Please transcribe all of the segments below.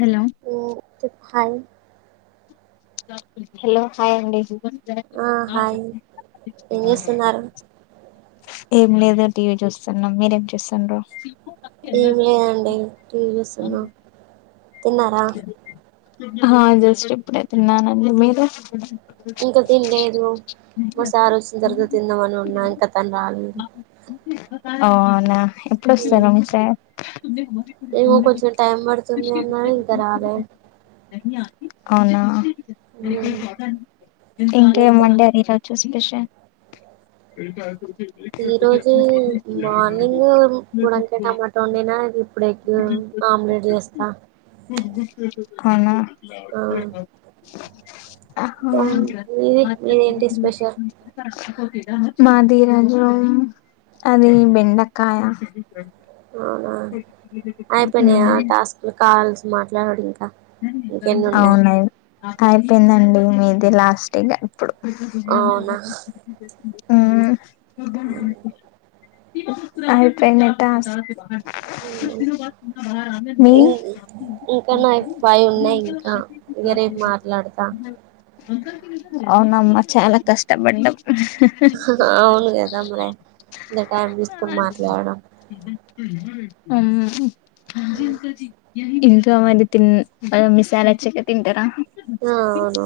Hello ఉ చెప్పు hi hello hi అండి ఆ హాయ్ ఏం చేస్తున్నారు ఏం లేదే టీవీ చూస్తున్నాం మీరేం చేస్తుండ్రు ఏం లేదండి చూస్తున్నా తిన్నారా హా జస్ట్ ఇప్పుడే తిన్నానే మీరు ఇంకా తినలేదు మా సారు వచ్చిన తర్వాత తిందామని ఉన్నా ఇంకా తను రాలేదు ఓనా ఎప్పుడు ఉమ్, సరం సార్ ఏమో కొంచెం టైం పడుతుంది అన్నాడు ఇంకా రాలే అవునా ఉమ్, ఇంకే ఇంకా మండే అది రాచ్చు పచ్చో ఈ రోజు మార్నింగ్ బుడకాయ టమాటా వండినా ఇప్పుడుెక్కు ఆమ్లెట్ చేస్తా అవునా ఆ ఆహా మీది మీదేంటి స్పెషల్ మాది ఈరోజు అది బెండకాయ అవునా అయిపోయినా టాస్క్లు కాల్స్ మాట్లాడడి అవునాయి అయిపోయిందండి మీది లాస్ట్గా ఇప్పుడు వస దునియా అవునా ఆ ఆ అవి పెండేటస్ మీ ఇ ఇంకా నా ఫై ఫై ఉన్నాయి ఇంకా ఇగ రేపు మాట్లాడుతా అవునమ్మ చాలా కష్ట బండం అవును కదా మరి ఇంత టైం తీసుకుని మాట్లాడడం ఉహు ఉహు అజీ అంకాజీ ఇంకా మరి తిన్ [unintelligible] మీసాల చికెన్ తింటరా ఆ అవును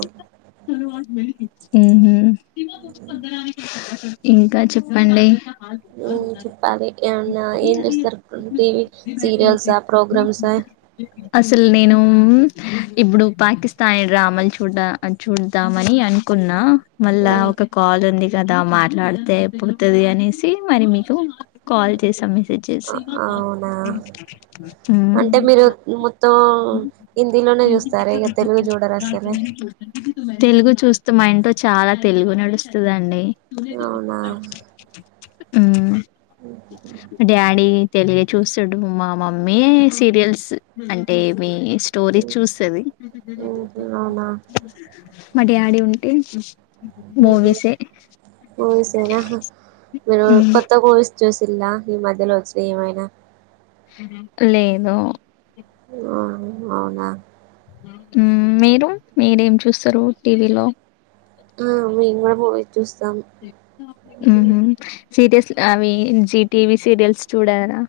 ఉహు [unintelligible] ఇంకా చెప్పండి ఉ చెప్పాలి ఏమన్నా ఏం చుస్తారు అ టీవీ సీరియల్సా ప్రోగ్రామ్సా నేనూ ఇప్పుడు పాకిస్తానీ డ్రామాలు చూడ చూద్దామని అనుకున్నా ఆ, మళ్ళా ఒక కాల్ ఉంది కదా మాట్లాడితే పోతది అనేసి మరి మీకు కాల్ చేసాం ఆ, అవునా [unintelligible] హమ్ అంటే మీరు మొత్తం హిందీలోనే చూస్తారా ఇక తెలుగు చూడరు అసలే తెలుగు చూస్తాం మా ఇంట్లో చాలా తెలుగు నడుస్తదండి అవునా డ్యాడి తెలిగే చూస్తడు మా మమ్మీ సీరియల్స్ అంటే మీ స్టోరీస్ ఉమ్, చూస్తది ఉమ్, అవునా మా డ్యాడి ఉన్ [unintelligible] ఉహు పోయిసేనా మీరు మ్మ్. కొత్త మూవీస్ చూస్ తిల్లా ఈ మధ్యలో వచ్చినాయి ఏమైనా లేదు ఆ అవునా ఉమ్ మీరు మీరేం చూస్తరు టీవీలో ఆ మీ మనము ఉహు సీరియల్స్ అవి జిటివీ సీరియల్స్ చూడారా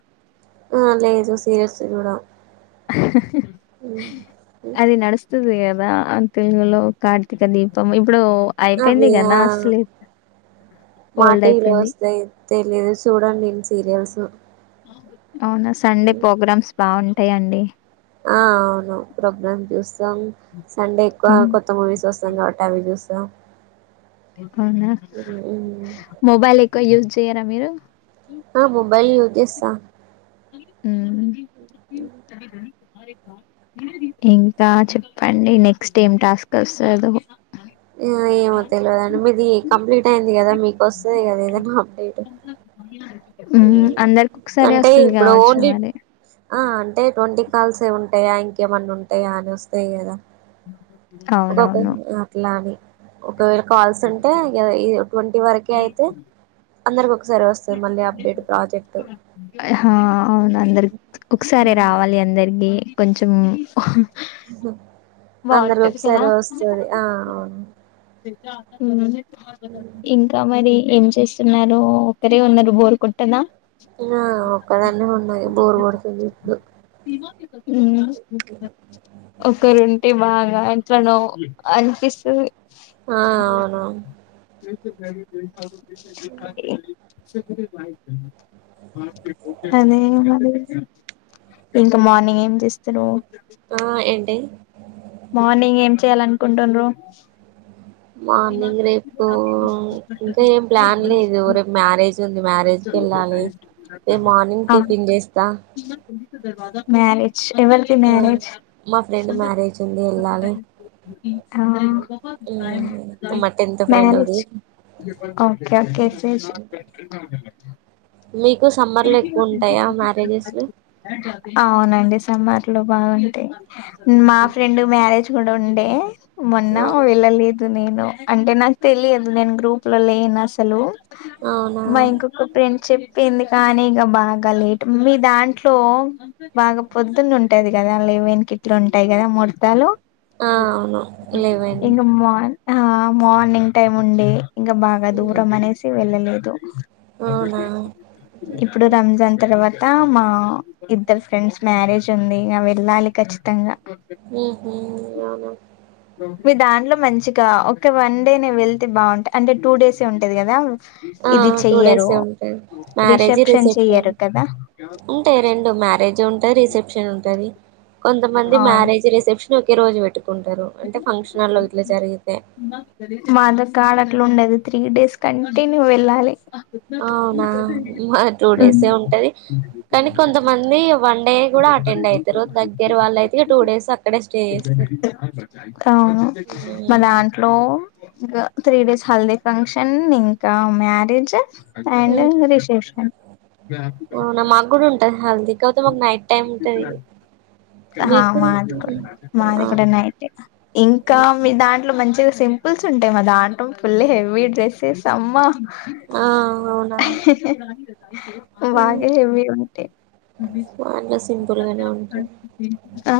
ఆ లేదు సీరియల్స్ చూడ అది నడుస్ తుది కదా ఆ తెలుగులో కార్తీక దీపం ఇప్ ప్పుడు అవి అయిపోయింది ఆ కదా అసలు ఓల్డ్ అయిపోయింది తెలియదు సుడాన్ నేను సీరియల్స్ [inaudible] అవునా సండే హ్మ్. పోగ్రామ్స్ బాగుంటాయండి ఆ అవును ప్రోగ్రామ్ చూస్తాం సండే ఎక్కువ హ్మ్. కొత్త మూవీస్ వస్తాం కాబట్టి అవి చూస్తాం దా అవునా మొబైల్ ఎక్ కే యూజ్ చేయ్యార మీరు ఆ మొబైల్ యూజ్ చేస్తా హ్మ్. మ్మ్ హ్మ్ ఇంకా చెప్పండి నెక్స్ట్ ఏం టాస్క్ వస్తదో. ఆ ఏమో తెల్వదండి మీది ఎక్ కంప్లీట్ అయింది కదా మీకు వస్తది కదా ఏదన్నా అప్డేట్. మ్మ్ హ్మ్. అందరికి ఒకసారి అంటే వస్తది ఇప్పుడు కావచ్చు ఓన్లీ మరి ఆ అంటే ట్వంటీ కాల్స్ ఏ ఉంటాయా ఇంకేమన్న ఉంటాయా అని ఒస్తయి కదా ఒకొక్క అవునవును అట్లా అని ఒకవేళ కాల్స్ ఉంటే ఇ ట్వంటీ వరకే అయితే అందరికి ఒకసారి వస్తయి మళ్ళీ అబ్. ఆ అవును అందరి ఒకసారిే హ్మ్. రావాలి అందరికి. కొంచెం అందరు బాగుంటది కదా ఒకసారి ఒస్తది ఆ అవును మ్మ్ ఇంకా మరి ఏం చే చేస్తున్నారు ఒకరే ఉన్నారు బోరు కొట్టదా నా ఒక్కదన్నే ఉన్నాయి బోర్ కొడుతుంది ఇప్పుడు. మ్మ్ [inaudible] ఒకరుంటే బాగా ఎట్లానో అనిపిస్తు ఆ అవునవును తీర్చే [unintelligible] ఏం కాదు ఏ అదే మరి ఇంకా మార్నింగ్ ఏం చేస్తాడూ ఆ ఏంటి? మార్నింగ్ ఏం చెయాలనుకుంటుండ్రు మార్నింగ్ రేపు ఇంకా ఏం ప్లాన్ లేదు రేపు మ్యారేజ్ ఉంది మ్యారేజ్కి వెళ్ళాలి రేపు మార్నింగ్ ఆహా టిఫిన్ చేస్తా మ్యారేజ్ ఎవర్ది ఆ మ్యారేజ్ మా ఫ్రెండ్ మ్యారేజ్ ఉంది వెళ్ళాలి ఆ ఉమ్ మా టెన్త్ ఫ్రెండ్ది మ్యారేజ్ ఓకే ఓకే చేస్ మీకు సమ్మర్ లో ఎక్కువ ఉంటాయా మ్యారేజెస్ అవునండి సమ్మార్ ఇట్లో బాగుంటయి మా ఫ్రెండ్ మ్యారేజ్ గుడ ఉండే. మొన్న అవు వెళ్ళలేదు ద నేను అంటే నాకు తెలియదు నేను గ్రూప్ లో లేను అసలు. అవునా మ ఇంకోక ఫ్రెండ్‌ చెప్ పింది కానీ ఇక బాగా లేట్ మీ దాంట్లో బాగా పొద్దున్న ఉంటది కదా లేవన్కిట్ల ఉంటది కదా ముర్తాలు ఆ అవును లెవెన్ ఇంగ మాన్ ఆ మార్నింగ్ టైమ్ ఉండే ఇంగా బాగా దూరం అనేసి వెళ్ళలేదు ద అవునా ఇప్పుడు రంజాన్ తర్వా అ మా ఇద్దరు ఫ్రెండ్స్ మ్యారేజ్ ఉంది ఇగ వెళ్ళాలి ఖచ్చితంగా ఉహు నియవ మీ దాంట్లో మంచి. కా ఒక వన్ డే నే వెళ్తే బాగుంటది అంటే టూ డేసే ఉంటది కదా ఆ ఇది టూ చెయ్యరు డేసే ఉంటది మ్యారేజ్ రిసెప్షన్ చెయ్యరు కదా ఉంటయి రెండు మ్యారేజ్ ఉంటది రిసెప్షన్ ఉంటది కొంతమంది అవును మ్యారేజ్ రిసెప్షన్ ఓకె ఈరోజు పెట్టు కుంటారు అంటే ఫంక్షన్హాల్‌లో ఈట్లా జరిగితే. మాద కాడ అట్ల ఉండది త్రీ డేస్ కంటిన్యూ వెళ్ళాలి అవునా మా టూ డేసే ఉంటది కానీ కొంతమంది వన్ డే కూడా అటెండ్ అయితారు దగ్గర వాళ్ళు అయితే ఇగ టూ డేస్ అక్కడే స్టే చేస్తరు. ఇగ త్రీ డేస్ హల్ది ఫంక్షన్ ఇంకా మ్యారేజ్ ఐండు హ్మ్. రిసప్షన్ కపోతే మకు నైట్ టైమ్ ఉంటది హా మీకు? మాది కూడా, మాది ఆ! కూడా నైట్, ఇంకా హ్మ్. మీ దాంట్లో మంచిగా సింపుల్స్ ఉంటాయి మా దాంటా ఫుల్ హెవీ డ్రెస్సెస్ అమ్మ ఆ! అవునా! హ్మ్. బాగా హేవి ఉంటే మా దాంట్లో సింపుల్‌గానే ఉంటది. హా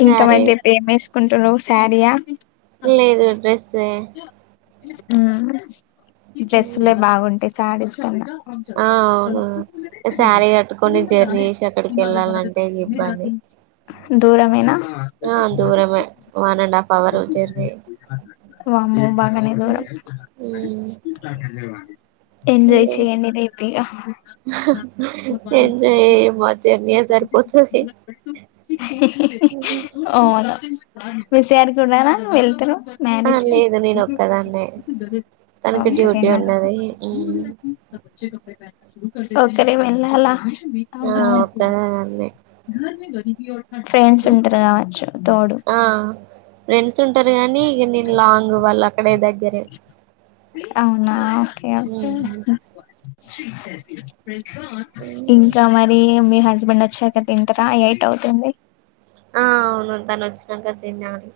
సారీ ఇంకమైతే పేమస్ కుంటునవు శారీ ఆ లేదు డ్రెస్సే మ్ డ్రెస్సులే బాగుంటాయి సారీస్ అవునా ఆ అవును సారీ కట్టుకొని జర్నీ చేసి అక్కడికి ఎళ్ళాలంటే ఇబ్బంది దూరమేనా ఆ దూరమే one and half hour journey వామ్మో బాగనే దూరం హ్మ్ ఎంజోయ్ చేయండి రేపు ఇగ ఎంజాయ్ ఏమో జర్నీయే సరిపోతది. అవును విసయన్ కూడానా వెళ్తరు ఆ లేదు నేను ఒక్కదాన్నే తనకి డ్యూటీ ఒక్కరేనా ఉన్నది. ఒకరే వెళ్ళాలా ఆ అమ్మో ఒక్క దాన్నే [inaudible] ఫ్రెండ్స్ ఉంటారు కావచ్చు తోడు ఇగ నేన్ లాంగ్ వాల్ అక్కడే దగ్గరే అవునా ఓకే ఓకే హ్మ్ ఇంకా మరి మీ హస్బెండ్ వచ్చాక తింటరా ఎయిట్ అవుతుంది. ఆ అవును తను వచ్చినాక తినాలి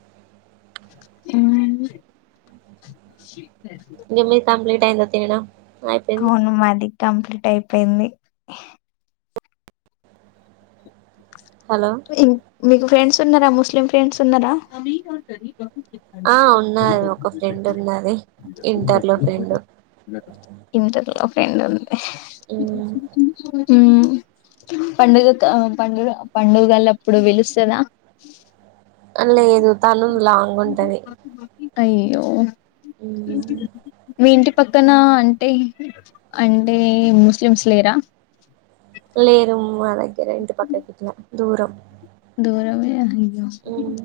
హ్ నిమ్మి ఫ్యామిలీ [unintelligible] అవును మరి కంప్లీట్ అయిపోయింది. హలో మీకు ఫ్రెండ్స్ ఉన్నరా ముస్లిం ఫ్రెండ్స్ ఉన్నరా ఆ ఉన్నరూ ఒక ఫ్రెండ్ ఉన్నది ఇంటర్లో ఫ్రెండ్ ఇంటర్ లో ఫ్రెండ్ ఉంది ఉమ్, [inaudible] హ్మ్ పండుగక పండుగ పండుగలప్పుడు విలుస్తదా లేదు తను లాంగ్ ఉంటది. అయ్యయో ఉమ్ పక్కన అంటే అంటే ముస్లిమ్స్ లేరా లేరు మా దగ్గర ఇంటి పక్క కట్ల దూరం దోరవ అయ్యో ఉమ్,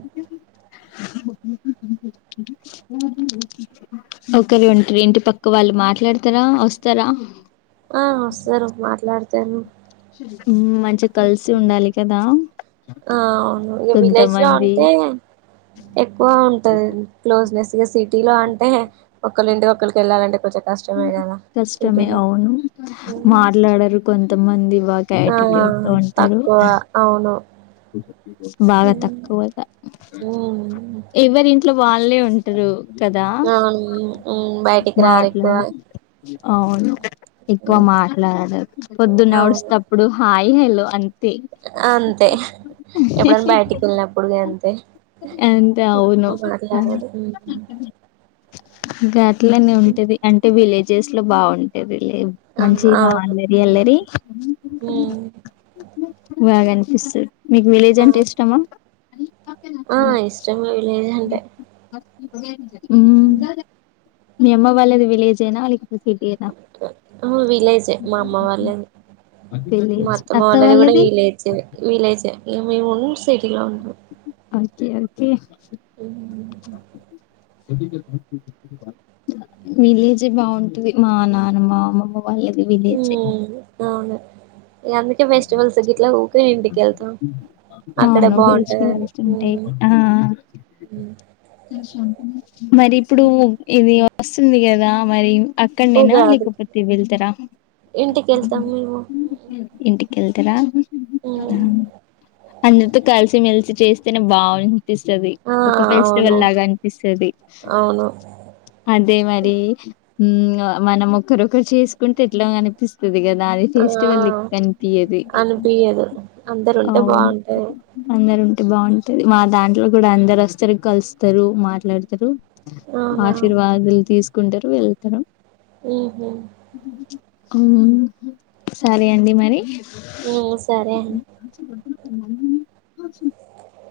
ఒకరు ఉంటరు ఇంటి పక్క వాళ్ళు మాట్లాడతారా వస్తారా ఆ వస్తారు మాట్లాడుత తరు ఉమ్ మంచిగా కలిసి ఉండాలి కదా అ అవును ఇక విలేజ్ లో కొంతమంది అంటే ఎక్కువ ఉంటది క్లోజ్నెస్ ఇక సిటీ లో అంటే ఒక్కళ్ళింటికి ఒక్కళ్లు వెళ్ళాలంటె కష్టమే అవును మాట్లాడరు కొంత మంది ల లా ఆ తక్కువ అవును బాగా హ్మ్. తక్కువగా హ్మ్. ఎవరిమ్ ఇట్లు వాళ్ళే ఉంటారు కదా అవును హ్మ్. బయటికి రారు ఎక్కువ మాట్లాడ అవును ఎక్కువ మాట్లాడదు పొద్దు అవును నడుసటప్పుడు హాయ్ ఈ హఆమ్ అంతే ఎప్పుడైనా బయటికి వెళ్ళినప్పుడుగా అంతే అంతే అవును గట్ అట్లనే ఉంటది అంటే విలేజ్ చేస్ లో బాగుంటేది ఆ మంచి అవును అల్లరి అల్లరి హ్మ్. బాగా సర్ మీకు విలేజ్ అంటే ఇష్టమా ఆ ఇష్టమే విలేజ్ అంటే విలేజ్ ఆ హ్మ్. ఉమ్మ్ మీ అమ్మ వాళ్ళది విలేజ్ ఆ లేక ఆ విలేజే మా అమ్మ వాళ్ళది మా విలేజ్ అత్తమ్మ అత్త వాళ్ళది కూడా విలేజ్ ఏ విలేజే ఇమే ఒన్ స ఇలా ఉన్నా ఏంటీ ఊ ఉ విలేజీ బావుంటది మా నానమ్మా అమ్మమ్మ వాళ్ళది విలేజే హ్మ్ అవును ఇగ అందుకే ఫెస్టివల్స్ గిట్లా ఊక ఇంటికెళ్తాం అక్కడ అవును బాగుంటదని వెజిటేబుల్స్ ఉంటాయి ఆ మరి ఇప్పుడు ఇది వస్తుంది కదా మరీ అక్కడ్నేనా ఉగాది లేకపోతే వెళ్తరా ఇంటికెళ్తాం మేము ఇంటికెళ్తరా [inaudible] హ్మ్ అందరితో కలిసిమెలిసి చేస్తేనే బాగుం అనిపిస్తది ఆ ఒక ఫెస్టివల్ అవును లాగా అనిపిస్తది హు అవును మనం ఒకరొకరు చేసుకుంటే ఎట్లా కనిపిస్తుం దిగా ఆది ఆ ఫేస్టివల్లీ అనిపియదు అందరు ఉంటే అవును బాగుంటది అందరు ఉంటే బాగుంటది మా దాంట్లో కూడా అందరు వస్తారు కలుస్తారు మాట్లాడతారు అవునా ఆశీర్వాదులు తీసు కుంటారు వెళ్తారం ఆహ ఉమ్ రే అండి మరి హ్మ్ సరే అండి